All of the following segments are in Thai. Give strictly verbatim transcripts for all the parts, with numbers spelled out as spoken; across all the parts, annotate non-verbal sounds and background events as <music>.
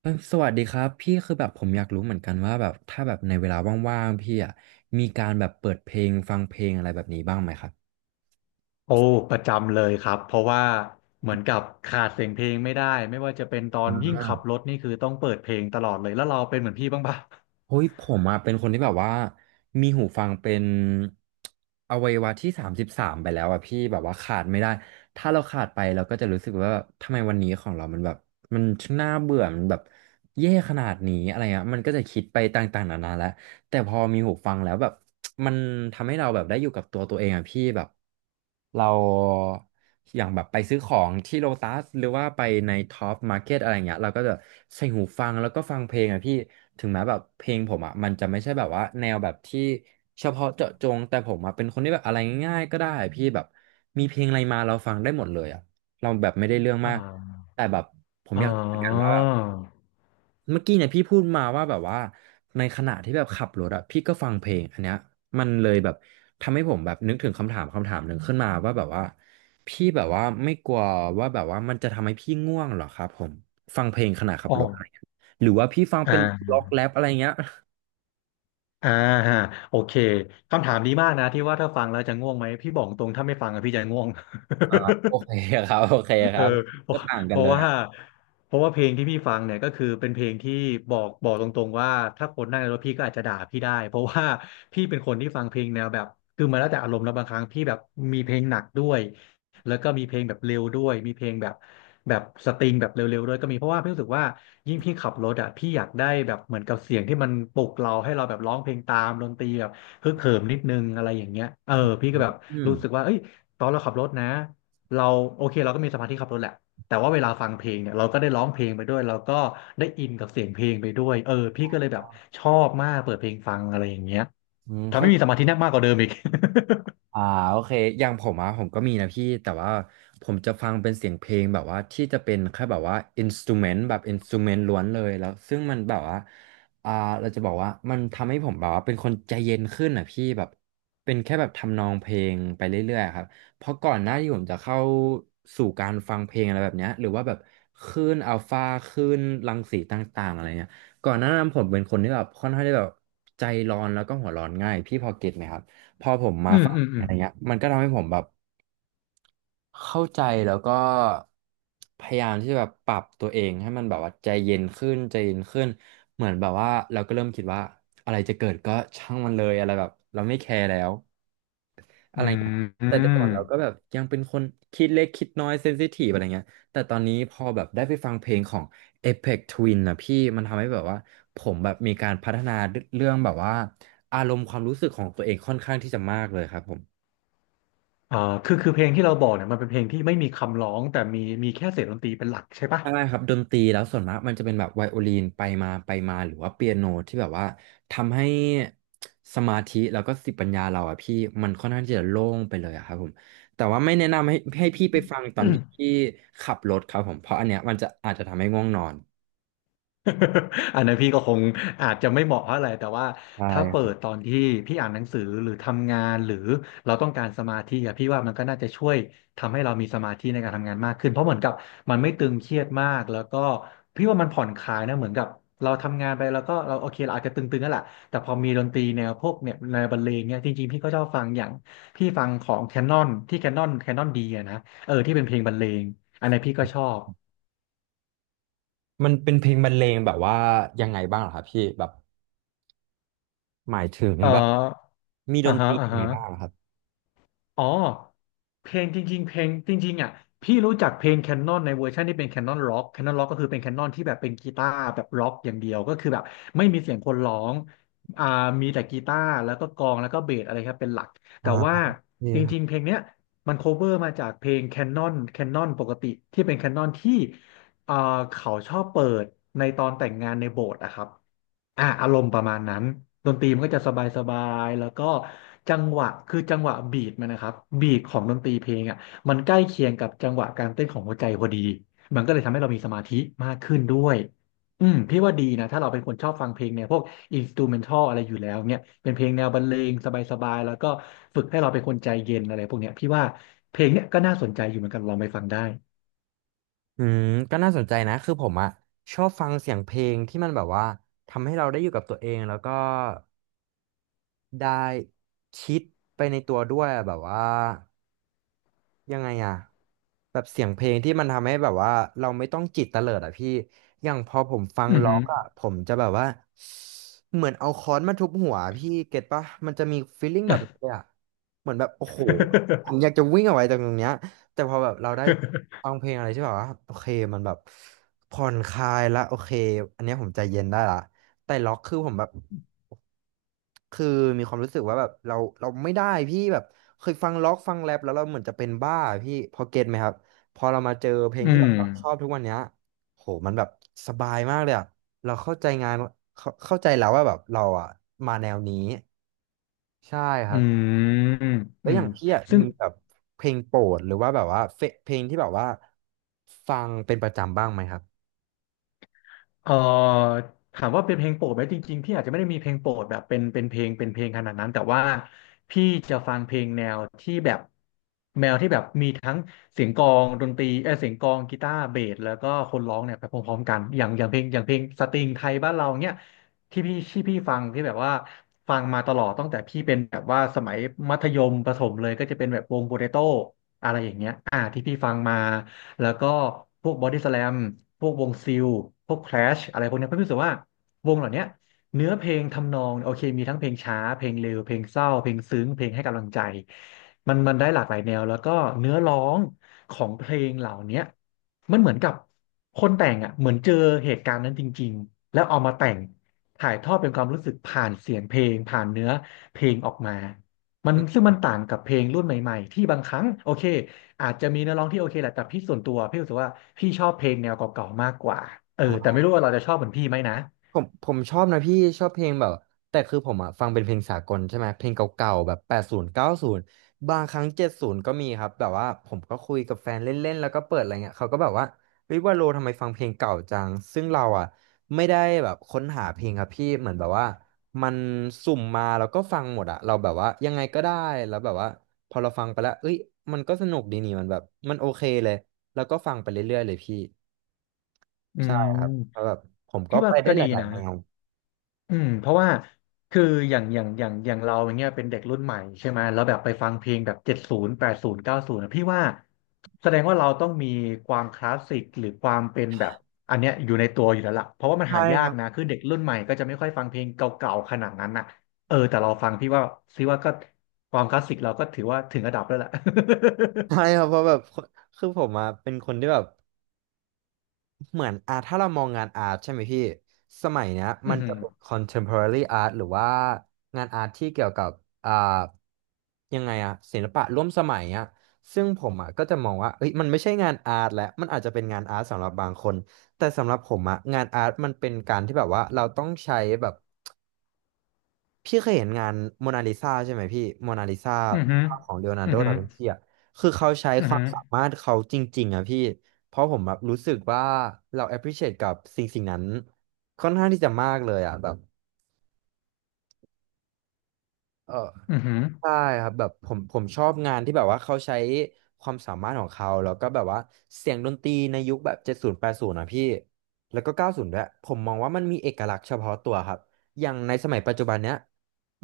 เอ้ยสวัสดีครับพี่คือแบบผมอยากรู้เหมือนกันว่าแบบถ้าแบบในเวลาว่างๆพี่อ่ะมีการแบบเปิดเพลงฟังเพลงอะไรแบบนี้บ้างไหมครับโอ้ประจำเลยครับเพราะว่าเหมือนกับขาดเสียงเพลงไม่ได้ไม่ว่าจะเป็นตออ่นยิ่งาขับรถนี่คือต้องเปิดเพลงตลอดเลยแล้วเราเป็นเหมือนพี่บ้างปะเฮ้ยผมอ่ะเป็นคนที่แบบว่ามีหูฟังเป็นอวัยวะที่สามสิบสามไปแล้วอ่ะพี่แบบว่าขาดไม่ได้ถ้าเราขาดไปเราก็จะรู้สึกว่าทำไมวันนี้ของเรามันแบบมันช่างน่าเบื่อมันแบบเย่ขนาดนี้อะไรอ่ะมันก็จะคิดไปต่างๆนานาแล้ว แต่พอมีหูฟังแล้วแบบ <tsk> มันทำให้เราแบบได้อยู่กับตัวตัวเองอ่ะพี่แบบเราอย่างแบบไปซื้อของที่โลตัสหรือว่าไปในท็อปมาร์เก็ตอะไรเงี้ยเราก็จะใส่หูฟังแล้วก็ฟังเพลงอ่ะพี่ถึงแม้แบบเพลงผมอ่ะมันจะไม่ใช่แบบว่าแนวแบบที่เฉพาะเจาะจงแต่ผมอ่ะเป็นคนที่แบบอะไรง่ายๆก็ได้อะพี่แบบมีเพลงอะไรมาเราฟังได้หมดเลยอ่ะเราแบบไม่ได้เรื่องมาอ่ากแต่แบบอ๋อเหมือนกันว่า เมื่อกี้เนี่ยพี่พูดมาว่าแบบว่าในขณะที่แบบขับรถอะพี่ก็ฟังเพลงอันเนี้ยมันเลยแบบทำให้ผมแบบนึกถึงคำถามคำถามหนึ่งขึ้นมาว่าแบบว่าพี่แบบว่าไม่กลัวว่าแบบว่ามันจะทำให้พี่ง่วงเหรอครับผมฟังเพลงขณะขับอ๋อรถอะไรเงี้ยหรือว่าพี่ฟังอ่เป็นาล็อกแรปอะไรเงี้ย อ่าฮะโอเคคำถามดีมากนะที่ว่าถ้าฟังแล้วจะง่วงไหมพี่บอกตรงถ้าไม่ฟังอะพี่จะง่วง <laughs> โอเคครับโอเค <laughs> คเออรับเพก็ราะต่างเพกันเลราะยว่าอ่ะเพราะว่าเพลงที่พี่ฟังเนี่ยก็คือเป็นเพลงที่บอกบอกตรงๆว่าถ้าคนนั่งในรถพี่ก็อาจจะด่าพี่ได้เพราะว่าพี่เป็นคนที่ฟังเพลงแนวแบบคือมาแล้วแต่อารมณ์แล้วบางครั้งพี่แบบมีเพลงหนักด้วยแล้วก็มีเพลงแบบเร็วด้วยมีเพลงแบบแบบสตริงแบบเร็วๆด้วยก็มีเพราะว่าพี่รู้สึกว่ายิ่งพี่ขับรถอ่ะพี่อยากได้แบบเหมือนกับเสียงที่มันปลุกเราให้เราแบบร้องเพลงตามดนตรีแบบฮึกเหิมนิดนึงอะไรอย่างเงี้ยเออพี่ก็แบบอืรู้สึกมว่าเอ้ยตอนเราขับรถนะ เราโอเคเราก็มีสมาธิขับรถแหละแต่ว่าเวลาฟังเพลงเนี่ยเราก็ได้ร้องเพลงไปด้วยเราก็ได้อินกับเสียงเพลงไปด้วยเออพี่ก็เลยแบบชอบมากเปิดเพลงฟังอะไรอย่างเงี้ยอืมทำเข้า ให้มีสมาธิแนบมากกว่าเดิมอีก อ่าโอเคอย่างผมอะผมก็มีนะพี่แต่ว่าผมจะฟังเป็นเสียงเพลงแบบว่าที่จะเป็นแค่แบบว่าอินสตูเมนต์แบบอินสตูเมนต์ล้วนเลยแล้วซึ่งมันแบบว่าอ่าเราจะบอกว่ามันทำให้ผมแบบว่าเป็นคนใจเย็นขึ้นอ่ะพี่แบบเป็นแค่แบบทำนองเพลงไปเรื่อยๆครับเพราะก่อนหน้าที่ผมจะเข้าสู่การฟังเพลงอะไรแบบเนี้ยหรือว่าแบบคลื่นอัลฟาคลื่นรังสีต่างๆอะไรเงี้ยก่อนหน้านั้นผมเป็นคนที่แบบค่อนข้างที่แบบใจร้อนแล้วก็หัวร้อนง่ายพี่พอเก็ตไหมครับ พอผม <laughs> มาอืมฟังอืมอือะมไรเงี้ยมันก็ทำให้ผมแบบเข้าใจแล้วก็พยายามที่จะแบบปรับตัวเองให้มันแบบว่าใจเย็นขึ้นใจเย็นขึ้นเหมือนแบบว่าเราก็เริ่มคิดว่าอะไรจะเกิดก็ช่างมันเลยอะไรแบบเราไม่แคร์แล้วอะอืไรมเงี้ยครับอืแต่แต่มก่อนเราก็แบบยังเป็นคนคิดเล็กคิดน้อยเซนซิทีฟอะไรเงี้ยแต่ตอนนี้พอแบบได้ไปฟังเพลงของ Aphex Twin นนะพี่มันทำให้แบบว่าผมแบบมีการพัฒนาเรื่องแบบว่าอารมณ์ความรู้สึกของตัวเองค่อนข้างที่จะมากเลยครับผม อ่าคือคือเพลงที่เราบอกเนี่ยมันเป็นเพลงที่ไม่มีคำร้องแต่มีมีแค่เสียงดนตรีเป็นหลักใช่ปะ ใช่ครับดนตรีแล้วส่วนมากมันจะเป็นแบบไวโอลินไปมาไปมาหรือว่าเปียโนที่แบบว่าทำให้สมาธิแล้วก็สติปัญญาเราอะพี่มันค่อนข้างที่จะโล่งไปเลยอะครับผมแต่ว่าไม่แนะนำให้ให้พี่ไปฟังตอนที่ <clears throat> พี่ขับรถครับผมเพราะอันเนี้ยมันจะอาจจะทำให้ง่วงนอน <laughs> อันนั้นพี่ก็คงอาจจะไม่เหมาะเท่าไหร่แต่ว่าใช่ถ้าเปิครัดบตอนที่พี่อ่านหนังสือหรือทำงานหรือเราต้องการสมาธิอะพี่ว่ามันก็น่าจะช่วยทำให้เรามีสมาธิในการทำงานมากขึ้นเพราะเหมือนกับมันไม่ตึงเครียดมากแล้วก็พี่ว่ามันผ่อนคลายนะเหมือนกับเราทำงานไปแล้วก็เราโอเคเราอาจจะตึงๆนั่นแหละแต่พอมีดนตรีแนวพวกเนี่ยแนวบรรเลงเนี่ยจริงๆพี่ก็ชอบฟังอย่างพี่ฟังของแคนนอนที่แคนนอนแคนนอนดีอะนะเออที่เป็นเพลงบรรเลงอันนี้นพี่ก็ชอบมันเป็นเพลงบรรเลงแบบว่ายังไงบ้างเหรอครับพี่แบบหมายถึงเอแบบอมีดอ่านตฮะรีอ่ายังไงฮะ บ้างเหรอครับอ๋อเพลงจริงๆเพลงจริงๆอ่ะพี่รู้จักเพลงแคนนอนในเวอร์ชันที่เป็นแคนนอนร็อกแคนนอนร็อกก็คือเป็นแคนนอนที่แบบเป็นกีตาร์แบบร็อกอย่างเดียวก็คือแบบไม่มีเสียงคนร้องอ่ามีแต่กีตาร์แล้วก็กลองแล้วก็เบสอะไรครับเป็นหลักอ่แต่ว่าจริงๆา เพลงเนี้ยมันโคเวอร์มาจากเพลงแคนนอนแคนนอนปกติที่เป็นแคนนอนที่อ่าเขาชอบเปิดในตอนแต่งงานในโบสถ์อะครับ อ่ะอารมณ์ประมาณนั้นดนตรีมันก็จะสบายสบายแล้วก็จังหวะคือจังหวะบีทมันนะครับบีทของดนตรีเพลงอ่ะมันใกล้เคียงกับจังหวะการเต้นของหัวใจพอดีมันก็เลยทำให้เรามีสมาธิมากขึ้นด้วยอืมพี่ว่าดีนะถ้าเราเป็นคนชอบฟังเพลงเนี่ยพวกอินสตูเมนทัลอะไรอยู่แล้วเนี่ยเป็นเพลงแนวบรรเลงสบายๆแล้วก็ฝึกให้เราเป็นคนใจเย็นอะไรพวกเนี้ยพี่ว่าเพลงเนี่ยก็น่าสนใจอยู่เหมือนกันลองไปฟังได้อืมก็น่าสนใจนะคือผมอะชอบฟังเสียงเพลงที่มันแบบว่าทำให้เราได้อยู่กับตัวเองแล้วก็ได้คิดไปในตัวด้วยอะแบบว่ายังไงอะแบบเสียงเพลงที่มันทำให้แบบว่าเราไม่ต้องจิตเตลิดอ่ะพี่อย่างพอผมฟังอือล็อหือ กอะผมจะแบบว่า เหมือนเอาค้อนมาทุบหัวพี่เก็ตปะมันจะมีฟีลลิ่งแบบนี้เลยอะเหมือนแบบโอ้โหผมอยากจะวิ่งออกไปจากตรงเนี้ยแต่พอแบบเราได้ฟั <laughs> งเพลงอะไรที่แบบว่าโอเคมันแบบผ่อนคลายละโอเคอันเนี้ยผมใจเย็นได้ละแต่ล็อกคือผมแบบคือมีความรู้สึกว่าแบบเราเราไม่ได้พี่แบบเคยฟังล็อกฟังแรปแล้วเราเหมือนจะเป็นบ้าอะพี่พอเก็ตไหมครับพอเรามาเจอเพลงอืที่แบมบเราชอบทุกวันเนี้ยโหมันแบบสบายมากเลยอะ เราเข้าใจงานเข้าเข้าใจแล้วว่าแบบเราอ่ะมาแนวนี้ใช่ครัอืบมแล้อืวอมย่างพี่อ่ะซึ่ง มีแบบเพลงโปรดหรือว่าแบบว่าเฟเพลงที่แบบว่าฟังเป็นประจำบ้างไหมครับเอ่อถามว่าเป็นเพลงโปรดไหมจริงๆพี่อาจจะไม่ได้มีเพลงโปรดแบบเป็นเป็นเพลงเป็นเพลงขนาดนั้นแต่ว่าพี่จะฟังเพลงแนวที่แบบแนวที่แบบมีทั้งเสียงกลองดนตรีเออเสียงกลองกีตาร์เบสแล้วก็คนร้องเนี่ยไปพร้อมๆกันอย่างอย่างเพลงอย่างเพลงสตริงไทยบ้านเราเนี่ยที่พี่ที่พี่ฟังที่แบบว่าฟังมาตลอดตั้งแต่พี่เป็นแบบว่าสมัยมัธยมประถมเลยก็จะเป็นแบบวงโปเตโต้อะไรอย่างเงี้ยอ่าที่พี่ฟังมา แล้วก็พวกบอดี้สแลมพวกวงซิลพวกแคลชอะไรพวกเนี้ยเพื่อนรู้สึกว่าวงเหล่าเนี้ยเนื้อเพลงทำนองโอเคมีทั้งเพลงช้าเพลงเร็วเพลงเศร้าเพลงซึ้งเพลงให้กำลังใจมันมันได้หลากหลายแนวแล้วก็เนื้อร้องของเพลงเหล่าเนี้ยมันเหมือนกับคนแต่งอ่ะเหมือนเจอเหตุการณ์นั้นจริงๆแล้วเอามาแต่งถ่ายทอดเป็นความรู้สึกผ่านเสียงเพลงผ่านเนื้อเพลงออกมามันอืซึ่งมมันต่างกับเพลงรุ่นใหม่ๆที่บางครั้งโอเค อาจจะมีเนื้อร้องที่โอเคแหละแต่พี่ส่วนตัวพี่รู้สึกว่าพี่ชอบเพลงแนวเก่าๆมากกว่าเออแต่อ่า ไม่รู้ว่าเราจะชอบเหมือนพี่ไหมนะผมผมชอบนะพี่ชอบเพลงแบบแต่คือผมอะฟังเป็นเพลงสากลใช่ไหมเพลงเก่าๆแบบแปดศูนย์เก้าศูนย์บางครั้งเจ็ดศูนย์ก็มีครับแบบว่าผมก็คุยกับแฟนเล่นๆแล้วก็เปิดอะไรเงี้ยเขาก็แบบว่าเฮ้ยว่าโลทำไมฟังเพลงเก่าจังซึ่งเราอะไม่ได้แบบค้นหาเพลงครับพี่เหมือนแบบว่ามันสุ่มมาแล้วก็ฟังหมดอะเราแบบว่ายังไงก็ได้แล้วแบบว่าพอเราฟังไปแล้วเอ้ยมันก็สนุกดีนี่มันแบบมันโอเคเลยแล้วก็ฟังไปเรื่อยๆเลยพี่อืใช่ครับเพราะมแบบผมก็พี่ไปว่าได้ก็หดีลายนะ ๆแนว อืมเพราะว่าคืออย่างอย่างอย่างอย่างเราอย่างเงี้ยเป็นเด็กรุ่นใหม่ใช่ไหมแล้วแบบไปฟังเพลงแบบเจ็ดศูนย์แปดศูนย์เก้าศูนย์พี่ว่าแสดงว่าเราต้องมีความคลาสสิกหรือความเป็นแบบอันเนี้ยอยู่ในตัวอยู่แล้วล่ะเพราะว่ามันหายากนะคือเด็กรุ่นใหม่ก็จะไม่ค่อยฟังเพลงเก่าๆขนาดนั้นน่ะเออแต่เราฟังพี่ว่าซิว่าก็ความคลาสสิกเราก็ถือว่าถึงระดับแล้วแหละ <laughs> ใช่ครับเพราะแบบคนคือผมอะเป็นคนที่แบบเหมือนอาถ้าเรามองงานอาร์ตใช่ไหมพี่สมัยเนี้ยอืมัอนหืจะอเป็น คอนเท็มโพรารี่อาร์ต หรือว่างานอาร์ตที่เกี่ยวกับอ่ายังไงอะศิลปะร่วมสมัยอะซึ่งผมอะก็จะมองว่าเอ้ยมันไม่ใช่งานอาร์ตแล้วมันอาจจะเป็นงานอาร์ตสำหรับบางคนแต่สำหรับผมอะงานอาร์ตมันเป็นการที่แบบว่าเราต้องใช้แบบ พี่เคยเห็นงานโมนาลิซาใช่ไหมพี่โมนาลิซาอือหือภาพของเลโอนาร์อืโดอหืดาอวินชีอ่ะคือเขาใช้อืคอวาหืมอสามารถเขาจริงๆอ่ะพี่ เพราะผมแบบรู้สึกว่าเรา แอพพรีชิเอท กับสิ่งสิ่งนั้นค่อนข้างที่จะมากเลยอ่ะแบบเออ อือหืใช่ครับแบบผมผมชอบงานที่แบบว่าเขาใช้ความสามารถของเขาแล้วก็แบบว่าเสียงดนตรีในยุคแบบเจ็ดศูนย์แปดศูนย์นะพี่แล้วก็เก้าศูนย์ด้วยผมมองว่ามันมีเอกลักษณ์เฉพาะตัวครับอย่างในสมัยปัจจุบันเนี้ย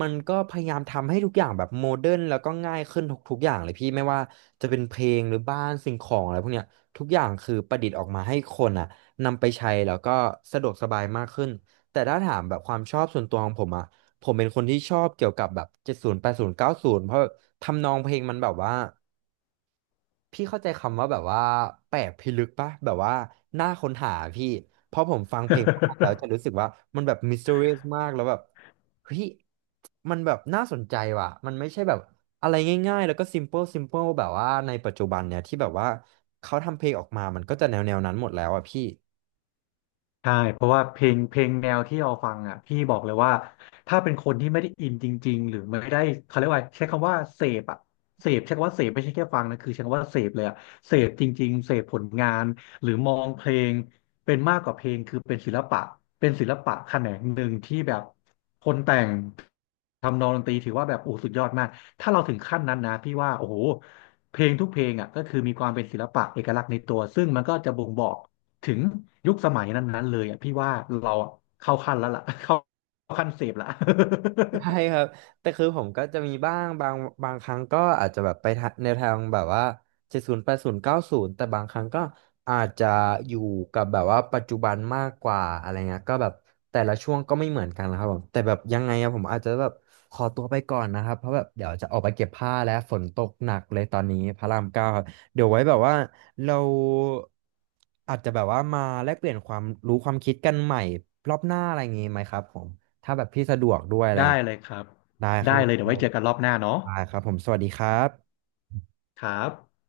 มันก็พยายามทำให้ทุกอย่างแบบโมเดิร์นแล้วก็ง่ายขึ้นทุกทุกอย่างเลยพี่ไม่ว่าจะเป็นเพลงหรือบ้านสิ่งของอะไรพวกเนี้ยทุกอย่างคือประดิษฐ์ออกมาให้คนอ่ะนำไปใช้แล้วก็สะดวกสบายมากขึ้นแต่ถ้าถามแบบความชอบส่วนตัวของผมอ่ะ ผมเป็นคนที่ชอบเกี่ยวกับแบบเจ็ดศูนย์แปดศูนย์เก้าศูนย์เพราะทำนองเพลงมันแบบว่าพี่เข้าใจคำว่าแบบว่าแปลกพิลึกปะแบบว่าน่าค้นหาพี่เพราะผมฟังเพลงพวกนั้นแล้วจะอ รู้สึกว่ามันแบบมิส t ต r ไอ รี เอส มากแล้วแบบเฮ้ยมันแบบน่าสนใจว่ะมันไม่ใช่แบบอะไรง่ายๆแล้วก็ซิมเ l ิลซิมเ l ิลแบบว่าในปัจจุบันเนี่ยที่แบบว่าเขาทำเพลงออกมามันก็จะแนวแนวนั้นหมดแล้วอ่ะพี่ ใช่เพราะว่าเพลงเพลงแนวที่เราฟังอ่ะพี่บอกเลยว่าถ้าเป็นคนที่ไม่ได้อินจริงๆหรือไม่ได้เขาเรียกว่าใช้คำว่าเสพอ่ะเสพใช้คำว่าเสพไม่ใช่แค่ฟังนะคือใช้คำว่าเสพเลยอ่ะเสพจริงๆเสพผลงานหรือมองเพลงเป็นมากกว่าเพลงคือเป็นศิลปะเป็นศิลปะแขนงหนึ่งที่แบบคนแต่งทำนองดนตรีถือว่าแบบโอ้สุดยอดมากถ้าเราถึงขั้นนั้นนะพี่ว่าโอ้โหเพลงทุกเพลงอ่ะก็คือมีความเป็นศิลปะเอกลักษณ์ในตัวซึ่งมันก็จะบ่งบอก ถึงยุคสมัยนั้นๆเลยอ่ะพี่ว่าเราอะเข้าขั้นแล้วล่ะ <laughs> เข้าขั้นเสพละ ใช่ครับแต่คือผมก็จะมีบ้างบางบางครั้งก็อาจจะแบบไปทะแนวทางแบบว่าเจ็ดศูนย์แปดศูนย์เก้าศูนย์แต่บางครั้งก็อาจจะอยู่กับแบบว่าปัจจุบันมากกว่าอะไรเงี้ยก็แบบแต่ละช่วงก็ไม่เหมือนกันนะครับผมแต่แบบยังไงอะผมอาจจะแบบขอตัวไปก่อนนะครับเพราะแบบเดี๋ยวจะออกไปเก็บผ้าแล้วฝนตกหนักเลยตอนนี้พระรามเก้าครับเดี๋ยวไว้แบบว่าเราอาจจะแบบว่ามาแลกเปลี่ยนความรู้ความคิดกันใหม่รอบหน้าอะไรอย่างงี้ไหมครับผม ถ้าแบบพี่สะดวกด้วยอะไร <laughs> อย่างได้เงี้ยเลยครับได้ครับได้ผเลยเดี๋ยวไว้มเจอกันรอบหน้าเนาะได้ครับผมสวัสดีครับครับ